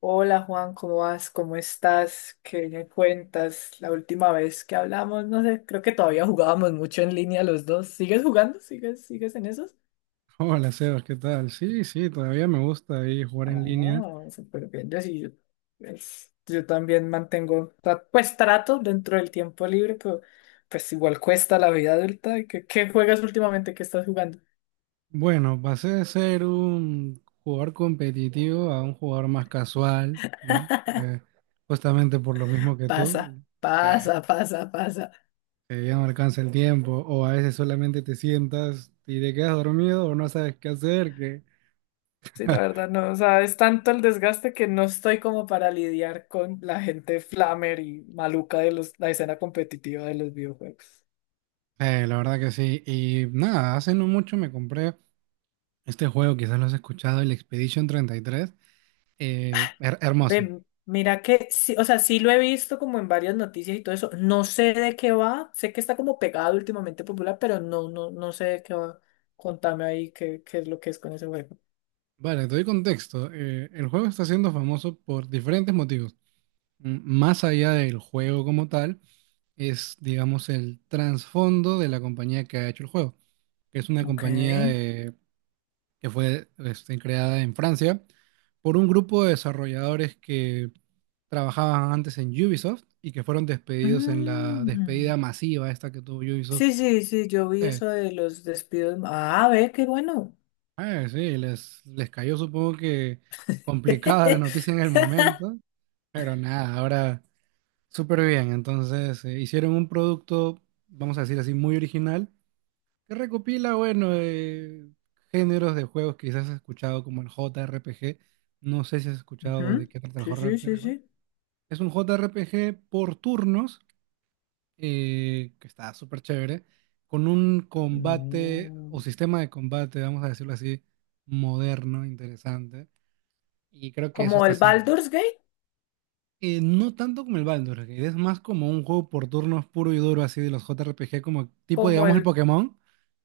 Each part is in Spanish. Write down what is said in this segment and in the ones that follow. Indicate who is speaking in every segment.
Speaker 1: Hola Juan, ¿cómo vas? ¿Cómo estás? ¿Qué me cuentas? La última vez que hablamos, no sé, creo que todavía jugábamos mucho en línea los dos. ¿Sigues jugando? ¿Sigues en esos?
Speaker 2: Hola Sebas, ¿qué tal? Sí, sí, todavía me gusta ahí jugar en línea.
Speaker 1: Oh, súper bien. Yo sí, yo también mantengo, pues trato dentro del tiempo libre, pero pues igual cuesta la vida adulta. ¿Qué juegas últimamente? ¿Qué estás jugando?
Speaker 2: Bueno, pasé de ser un jugador competitivo a un jugador más casual, ¿no? Eh, justamente por lo mismo que
Speaker 1: Pasa,
Speaker 2: tú, eh,
Speaker 1: pasa, pasa, pasa.
Speaker 2: que ya no alcanza el tiempo, o a veces solamente te sientas y te quedas dormido o no sabes qué hacer, que...
Speaker 1: Sí, la verdad no, o sea, es tanto el desgaste que no estoy como para lidiar con la gente flamer y maluca de la escena competitiva de los videojuegos.
Speaker 2: La verdad que sí. Y nada, hace no mucho me compré este juego, quizás lo has escuchado, el Expedition 33. Hermoso.
Speaker 1: Ve, mira que, sí, o sea, sí lo he visto como en varias noticias y todo eso. No sé de qué va, sé que está como pegado últimamente popular, pero no sé de qué va. Contame ahí qué es lo que es con ese juego.
Speaker 2: Vale, te doy contexto. El juego está siendo famoso por diferentes motivos. Más allá del juego como tal, es, digamos, el trasfondo de la compañía que ha hecho el juego, que es una
Speaker 1: Ok.
Speaker 2: compañía que fue creada en Francia por un grupo de desarrolladores que trabajaban antes en Ubisoft y que fueron despedidos en la
Speaker 1: Mm.
Speaker 2: despedida masiva esta que tuvo Ubisoft
Speaker 1: Sí, sí, sí, yo vi
Speaker 2: eh,
Speaker 1: eso de los despidos. Ah, ve, qué bueno.
Speaker 2: Sí, les cayó, supongo que complicada, la noticia en el momento, pero nada, ahora súper bien. Entonces, hicieron un producto, vamos a decir así, muy original, que recopila, bueno, géneros de juegos que quizás has escuchado como el JRPG. No sé si has
Speaker 1: Ujú.
Speaker 2: escuchado de qué trata el
Speaker 1: Sí, sí, sí,
Speaker 2: JRPG.
Speaker 1: sí.
Speaker 2: Es un JRPG por turnos, que está súper chévere, con un combate o
Speaker 1: Mm.
Speaker 2: sistema de combate, vamos a decirlo así, moderno, interesante, y creo que eso
Speaker 1: Como
Speaker 2: está
Speaker 1: el
Speaker 2: haciendo.
Speaker 1: Baldur's Gate,
Speaker 2: No tanto como el Baldur's Gate, es más como un juego por turnos puro y duro, así de los JRPG, como tipo,
Speaker 1: como
Speaker 2: digamos, el
Speaker 1: el...
Speaker 2: Pokémon,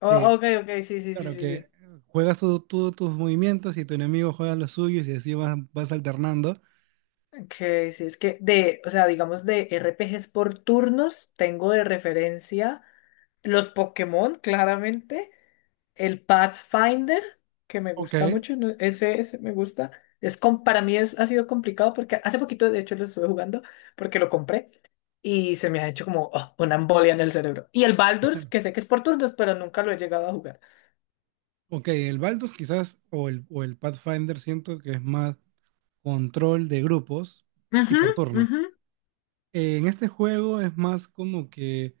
Speaker 1: Oh,
Speaker 2: que,
Speaker 1: ok, ok, sí, sí, sí,
Speaker 2: claro,
Speaker 1: sí,
Speaker 2: que
Speaker 1: sí.
Speaker 2: juegas tú, tus movimientos, y tu enemigo juega los suyos, y así vas, alternando.
Speaker 1: Ok, sí, es que de, o sea, digamos de RPGs por turnos, tengo de referencia los Pokémon, claramente, el Pathfinder, que me
Speaker 2: Ok,
Speaker 1: gusta mucho, ¿no? Ese me gusta. Para mí es, ha sido complicado porque hace poquito, de hecho, lo estuve jugando porque lo compré. Y se me ha hecho como oh, una embolia en el cerebro. Y el Baldur's, que sé que es por turnos, pero nunca lo he llegado a jugar.
Speaker 2: ok, el Baldur's quizás, o el Pathfinder, siento que es más control de grupos y
Speaker 1: Ujú,
Speaker 2: por turno.
Speaker 1: ujú.
Speaker 2: En este juego es más como que,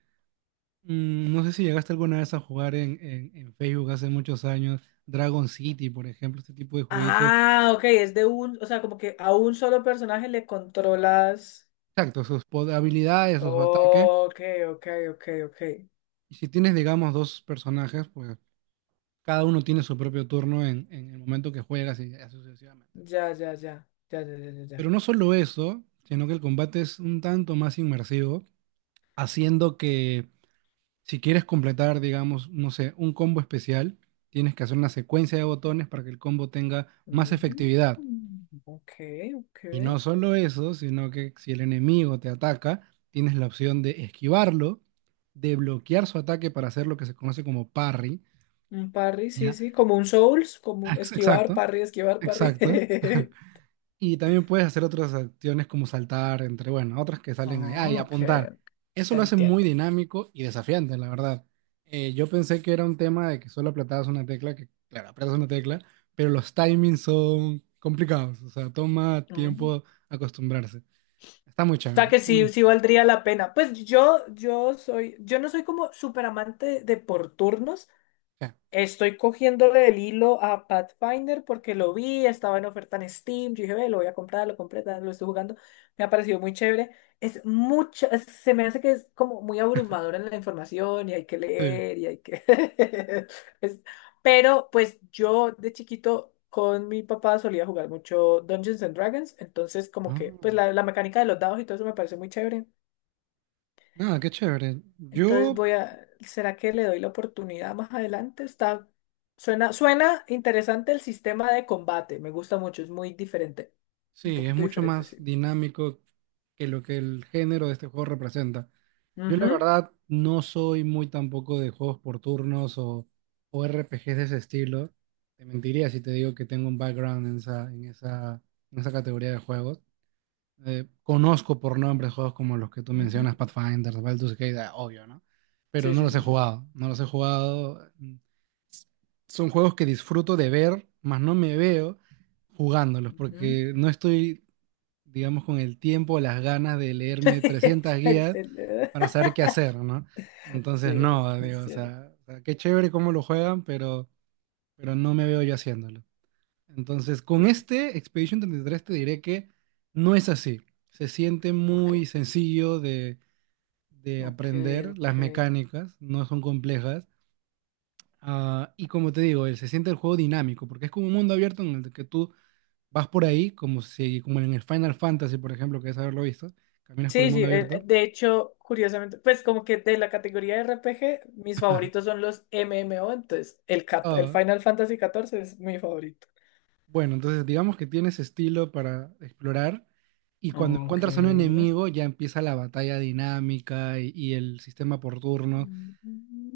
Speaker 2: no sé si llegaste alguna vez a jugar en, Facebook, hace muchos años, Dragon City, por ejemplo, este tipo de jueguitos.
Speaker 1: Ah, ok, es de un, o sea, como que a un solo personaje le controlas.
Speaker 2: Exacto, sus habilidades, sus ataques.
Speaker 1: Ok, ok, ok, ok.
Speaker 2: Y si tienes, digamos, dos personajes, pues cada uno tiene su propio turno en, el momento que juegas, y así sucesivamente.
Speaker 1: Ya, ya, ya, ya, ya, ya, ya,
Speaker 2: Pero
Speaker 1: ya.
Speaker 2: no solo eso, sino que el combate es un tanto más inmersivo, haciendo que, si quieres completar, digamos, no sé, un combo especial, tienes que hacer una secuencia de botones para que el combo tenga más
Speaker 1: Mm,
Speaker 2: efectividad.
Speaker 1: ok, ok.
Speaker 2: Y no solo eso, sino que si el enemigo te ataca, tienes la opción de esquivarlo, de bloquear su ataque para hacer lo que se conoce como parry,
Speaker 1: Un parry, sí,
Speaker 2: ¿ya?
Speaker 1: sí, como un Souls, como esquivar,
Speaker 2: Exacto,
Speaker 1: parry, esquivar, parry.
Speaker 2: exacto. Y también puedes hacer otras acciones como saltar, entre, bueno, otras que salen allá, y
Speaker 1: Ah, ok,
Speaker 2: apuntar. Eso lo hace muy
Speaker 1: entiendo.
Speaker 2: dinámico y desafiante, la verdad. Yo pensé que era un tema de que solo apretabas una tecla, que, claro, apretas una tecla, pero los timings son complicados, o sea, toma tiempo acostumbrarse. Está muy
Speaker 1: O sea
Speaker 2: chévere.
Speaker 1: que sí,
Speaker 2: Mm,
Speaker 1: sí valdría la pena. Pues yo no soy como súper amante de por turnos.
Speaker 2: ya,
Speaker 1: Estoy cogiéndole el hilo a Pathfinder porque lo vi, estaba en oferta en Steam. Yo dije, ve, lo voy a comprar, lo compré, tal, lo estoy jugando. Me ha parecido muy chévere. Se me hace que es como muy abrumadora la información y hay que
Speaker 2: sí.
Speaker 1: leer y hay que. es- Pero pues yo de chiquito con mi papá solía jugar mucho Dungeons and Dragons, entonces como que
Speaker 2: Ah,
Speaker 1: pues la mecánica de los dados y todo eso me parece muy chévere.
Speaker 2: nada, qué chévere.
Speaker 1: Entonces
Speaker 2: Yo
Speaker 1: voy a, ¿será que le doy la oportunidad más adelante? Está, suena interesante el sistema de combate, me gusta mucho, es muy diferente, un
Speaker 2: Sí, es
Speaker 1: poquito
Speaker 2: mucho
Speaker 1: diferente,
Speaker 2: más
Speaker 1: sí.
Speaker 2: dinámico que lo que el género de este juego representa. Yo la
Speaker 1: Ujú,
Speaker 2: verdad no soy muy tampoco de juegos por turnos, o RPGs de ese estilo. Te mentiría si te digo que tengo un background en esa categoría de juegos. Conozco por nombre juegos como los que tú
Speaker 1: ujú.
Speaker 2: mencionas, Pathfinder, Baldur's Gate, ah, obvio, ¿no? Pero
Speaker 1: Sí,
Speaker 2: no
Speaker 1: sí,
Speaker 2: los he
Speaker 1: sí, sí.
Speaker 2: jugado, no los he jugado. Son juegos que disfruto de ver, mas no me veo jugándolos
Speaker 1: Ujú.
Speaker 2: porque no estoy, digamos, con el tiempo, las ganas de leerme 300
Speaker 1: El
Speaker 2: guías
Speaker 1: teléfono.
Speaker 2: para saber qué hacer, ¿no?
Speaker 1: Sí,
Speaker 2: Entonces, no,
Speaker 1: es
Speaker 2: digo,
Speaker 1: cierto.
Speaker 2: o sea, qué chévere cómo lo juegan, pero no me veo yo haciéndolo. Entonces, con
Speaker 1: Sí.
Speaker 2: este Expedition 33, te diré que no es así. Se siente
Speaker 1: Ok,
Speaker 2: muy sencillo de
Speaker 1: ok,
Speaker 2: aprender, las
Speaker 1: ok.
Speaker 2: mecánicas no son complejas. Ah, y como te digo, se siente el juego dinámico, porque es como un mundo abierto en el que tú vas por ahí, como si, como en el Final Fantasy, por ejemplo, que es haberlo visto, caminas por el
Speaker 1: Sí, sí,
Speaker 2: mundo abierto.
Speaker 1: de hecho, curiosamente, pues como que de la categoría de RPG, mis favoritos son los MMO, entonces el
Speaker 2: Ah,
Speaker 1: Final Fantasy 14 es mi favorito.
Speaker 2: bueno, entonces digamos que tienes estilo para explorar, y cuando
Speaker 1: Ok.
Speaker 2: encuentras a un enemigo ya empieza la batalla dinámica, y el sistema por turnos,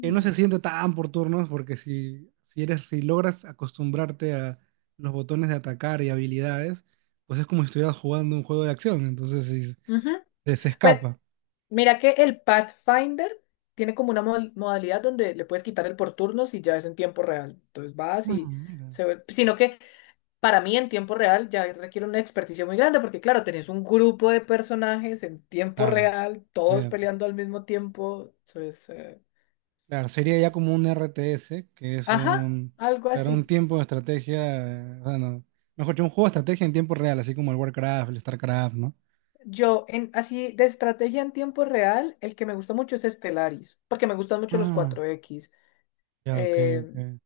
Speaker 2: que no se siente tan por turnos, porque si logras acostumbrarte a los botones de atacar y habilidades, pues es como si estuvieras jugando un juego de acción, entonces sí,
Speaker 1: Ujú.
Speaker 2: se
Speaker 1: Pues
Speaker 2: escapa.
Speaker 1: mira que el Pathfinder tiene como una modalidad donde le puedes quitar el por turnos y ya es en tiempo real. Entonces vas
Speaker 2: Ah,
Speaker 1: y
Speaker 2: mira.
Speaker 1: se ve. Sino que para mí en tiempo real ya requiere una experticia muy grande porque claro, tenés un grupo de personajes en tiempo
Speaker 2: Claro.
Speaker 1: real, todos peleando al mismo tiempo. Entonces,
Speaker 2: Claro, sería ya como un RTS, que es
Speaker 1: ajá,
Speaker 2: un,
Speaker 1: algo
Speaker 2: claro, un
Speaker 1: así.
Speaker 2: tiempo de estrategia, bueno, mejor dicho, un juego de estrategia en tiempo real, así como el Warcraft, el StarCraft, ¿no?
Speaker 1: Yo, en, así de estrategia en tiempo real, el que me gusta mucho es Stellaris, porque me gustan mucho los
Speaker 2: Ah,
Speaker 1: 4X.
Speaker 2: ya, ok,
Speaker 1: eh,
Speaker 2: ok.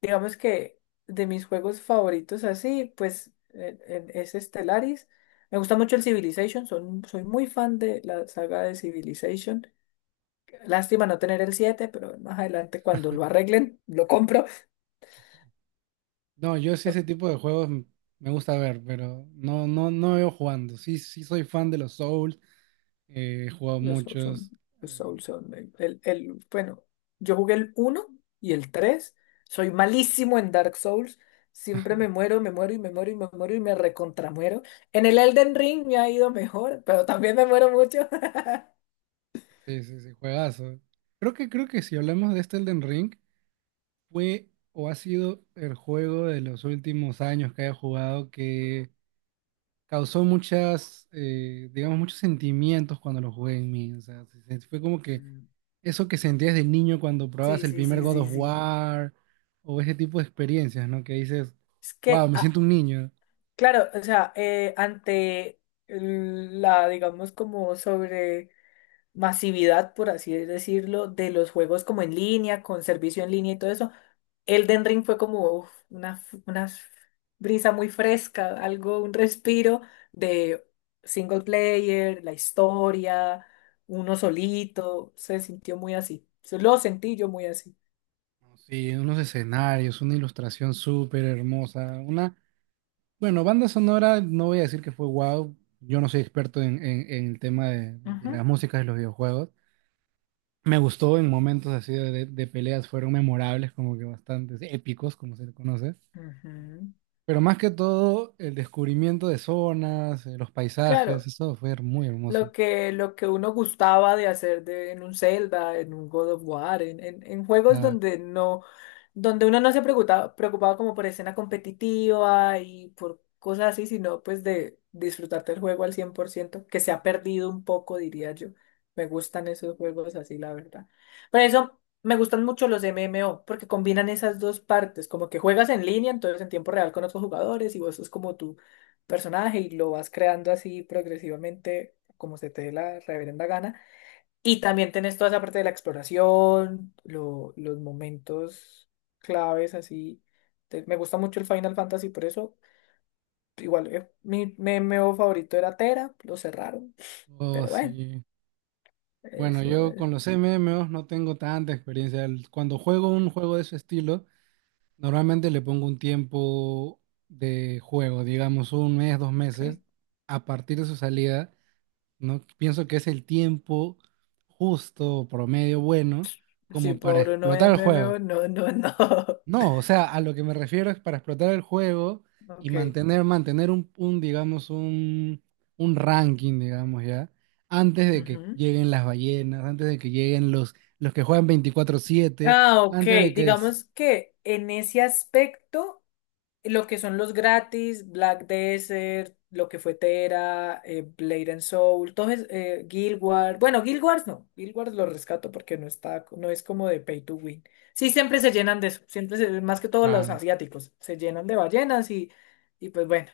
Speaker 1: digamos que de mis juegos favoritos así, pues es Stellaris. Me gusta mucho el Civilization, son, soy muy fan de la saga de Civilization. Lástima no tener el siete, pero más adelante cuando lo arreglen, lo compro.
Speaker 2: No, yo sí
Speaker 1: Ah,
Speaker 2: ese tipo de juegos, me gusta ver, pero no, no, no veo jugando. Sí, sí soy fan de los Souls, he jugado
Speaker 1: los Souls son,
Speaker 2: muchos.
Speaker 1: los
Speaker 2: eh,
Speaker 1: Souls son bueno, yo jugué el uno y el tres. Soy malísimo en Dark Souls. Siempre me muero y me muero y me muero y me recontramuero. En el Elden Ring me ha ido mejor, pero también me muero mucho.
Speaker 2: sí, sí, sí, juegazo. Creo que si hablamos de este Elden Ring, fue o ha sido el juego de los últimos años que he jugado que causó digamos, muchos sentimientos cuando lo jugué en mí. O sea, fue como que
Speaker 1: Mm.
Speaker 2: eso que sentías de niño cuando
Speaker 1: Sí,
Speaker 2: probabas el
Speaker 1: sí,
Speaker 2: primer
Speaker 1: sí,
Speaker 2: God
Speaker 1: sí,
Speaker 2: of
Speaker 1: sí.
Speaker 2: War, o ese tipo de experiencias, ¿no? Que dices,
Speaker 1: Es
Speaker 2: wow,
Speaker 1: que,
Speaker 2: me
Speaker 1: ah,
Speaker 2: siento un niño.
Speaker 1: claro, o sea, ante la digamos, como sobre masividad, por así decirlo, de los juegos como en línea, con servicio en línea y todo eso, Elden Ring fue como uf, una brisa muy fresca, algo, un respiro de single player, la historia, uno solito, se sintió muy así. Se lo sentí yo muy así.
Speaker 2: Sí, unos escenarios, una ilustración súper hermosa, bueno, banda sonora, no voy a decir que fue wow, yo no soy experto en, el tema de,
Speaker 1: Ujú,
Speaker 2: las músicas de los videojuegos. Me gustó en momentos así peleas, fueron memorables, como que bastante épicos, como se le conoce.
Speaker 1: ujú.
Speaker 2: Pero más que todo, el descubrimiento de zonas, los paisajes,
Speaker 1: Claro.
Speaker 2: eso fue muy hermoso.
Speaker 1: Lo que uno gustaba de hacer de, en un Zelda, en un God of War, en
Speaker 2: O
Speaker 1: juegos
Speaker 2: sea,
Speaker 1: donde no, donde uno no se preocupaba como por escena competitiva y por cosas así, sino pues de disfrutarte el juego al 100%, que se ha perdido un poco, diría yo. Me gustan esos juegos así, la verdad. Por eso me gustan mucho los MMO, porque combinan esas dos partes, como que juegas en línea, entonces en tiempo real con otros jugadores, y vos sos como tu personaje y lo vas creando así progresivamente como se te dé la reverenda gana. Y también tenés toda esa parte de la exploración, los momentos claves así. Me gusta mucho el Final Fantasy, por eso igual mi MMO favorito era Tera, lo cerraron,
Speaker 2: oh,
Speaker 1: pero bueno,
Speaker 2: sí. Bueno,
Speaker 1: eso
Speaker 2: yo
Speaker 1: es.
Speaker 2: con los MMOs no tengo tanta experiencia. Cuando juego un juego de ese estilo, normalmente le pongo un tiempo de juego, digamos un mes, dos
Speaker 1: Ok.
Speaker 2: meses, a partir de su salida, ¿no? Pienso que es el tiempo justo, promedio bueno,
Speaker 1: Si
Speaker 2: como para
Speaker 1: por no
Speaker 2: explotar el juego.
Speaker 1: MMO, no, no, no.
Speaker 2: No, o sea, a lo que me refiero es para explotar el juego y
Speaker 1: Ok.
Speaker 2: mantener un, digamos, un, ranking, digamos, ya, antes de que
Speaker 1: Ujú.
Speaker 2: lleguen las ballenas, antes de que lleguen los que juegan 24/7,
Speaker 1: Ah, ok.
Speaker 2: antes de que...
Speaker 1: Digamos que en ese aspecto. Lo que son los gratis, Black Desert, lo que fue Tera, Blade and Soul, todo es, Guild Wars. Bueno, Guild Wars no, Guild Wars lo rescato porque no está, no es como de pay to win. Sí, siempre se llenan de eso, más que todos los
Speaker 2: Claro,
Speaker 1: asiáticos, se llenan de ballenas y pues bueno.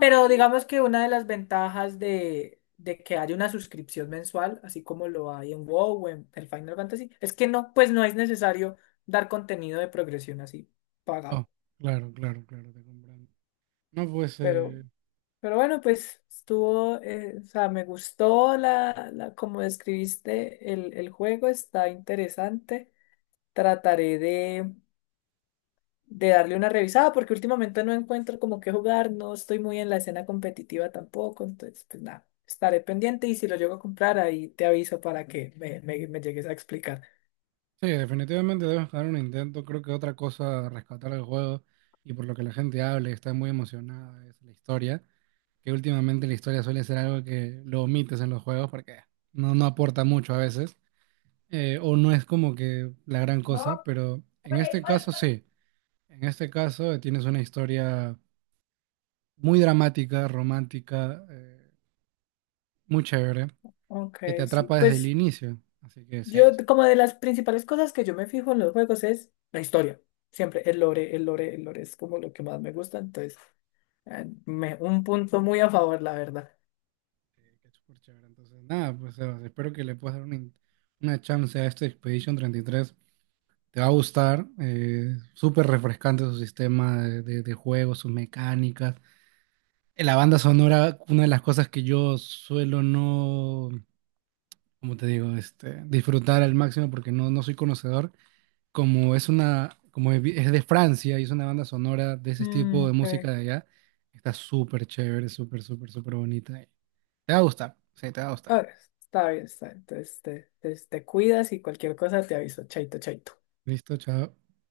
Speaker 1: Pero digamos que una de las ventajas de que haya una suscripción mensual, así como lo hay en WoW o en el Final Fantasy, es que no, pues no es necesario dar contenido de progresión así
Speaker 2: oh,
Speaker 1: pagado.
Speaker 2: claro, claro, claro, te comprendo. No, pues,
Speaker 1: Pero Pero bueno, pues estuvo, o sea, me gustó la como describiste el juego, está interesante. Trataré de darle una revisada porque últimamente no encuentro como qué jugar, no estoy muy en la escena competitiva tampoco, entonces pues nada, estaré pendiente y si lo llego a comprar ahí te aviso para que me llegues a explicar.
Speaker 2: sí, definitivamente debemos dar un intento, creo que otra cosa a rescatar el juego y por lo que la gente habla y está muy emocionada es la historia. Que últimamente la historia suele ser algo que lo omites en los juegos porque no aporta mucho a veces, o no es como que la gran cosa, pero en este caso sí, en este caso, tienes una historia muy dramática, romántica, muy chévere,
Speaker 1: Ok,
Speaker 2: que te
Speaker 1: sí,
Speaker 2: atrapa desde el
Speaker 1: pues
Speaker 2: inicio, así que sí,
Speaker 1: yo
Speaker 2: sí,
Speaker 1: como de las principales cosas que yo me fijo en los juegos es la historia, siempre el lore es como lo que más me gusta, entonces... un punto muy a favor, la verdad.
Speaker 2: sí, que es súper chévere. Entonces, nada, pues espero que le puedas dar una chance a este Expedition 33. Te va a gustar, súper refrescante su sistema de juego, sus mecánicas. La banda sonora, una de las cosas que yo suelo no, como te digo, disfrutar al máximo porque no soy conocedor, como es una, como es vi- es de Francia y es una banda sonora de ese
Speaker 1: Mm,
Speaker 2: tipo de
Speaker 1: ok.
Speaker 2: música de allá, está súper chévere, súper, súper, súper bonita. Te va a gustar, sí, te va a gustar.
Speaker 1: Ah, está bien, está bien. Entonces te, te cuidas y cualquier cosa te aviso. Chaito, chaito.
Speaker 2: Listo, chao.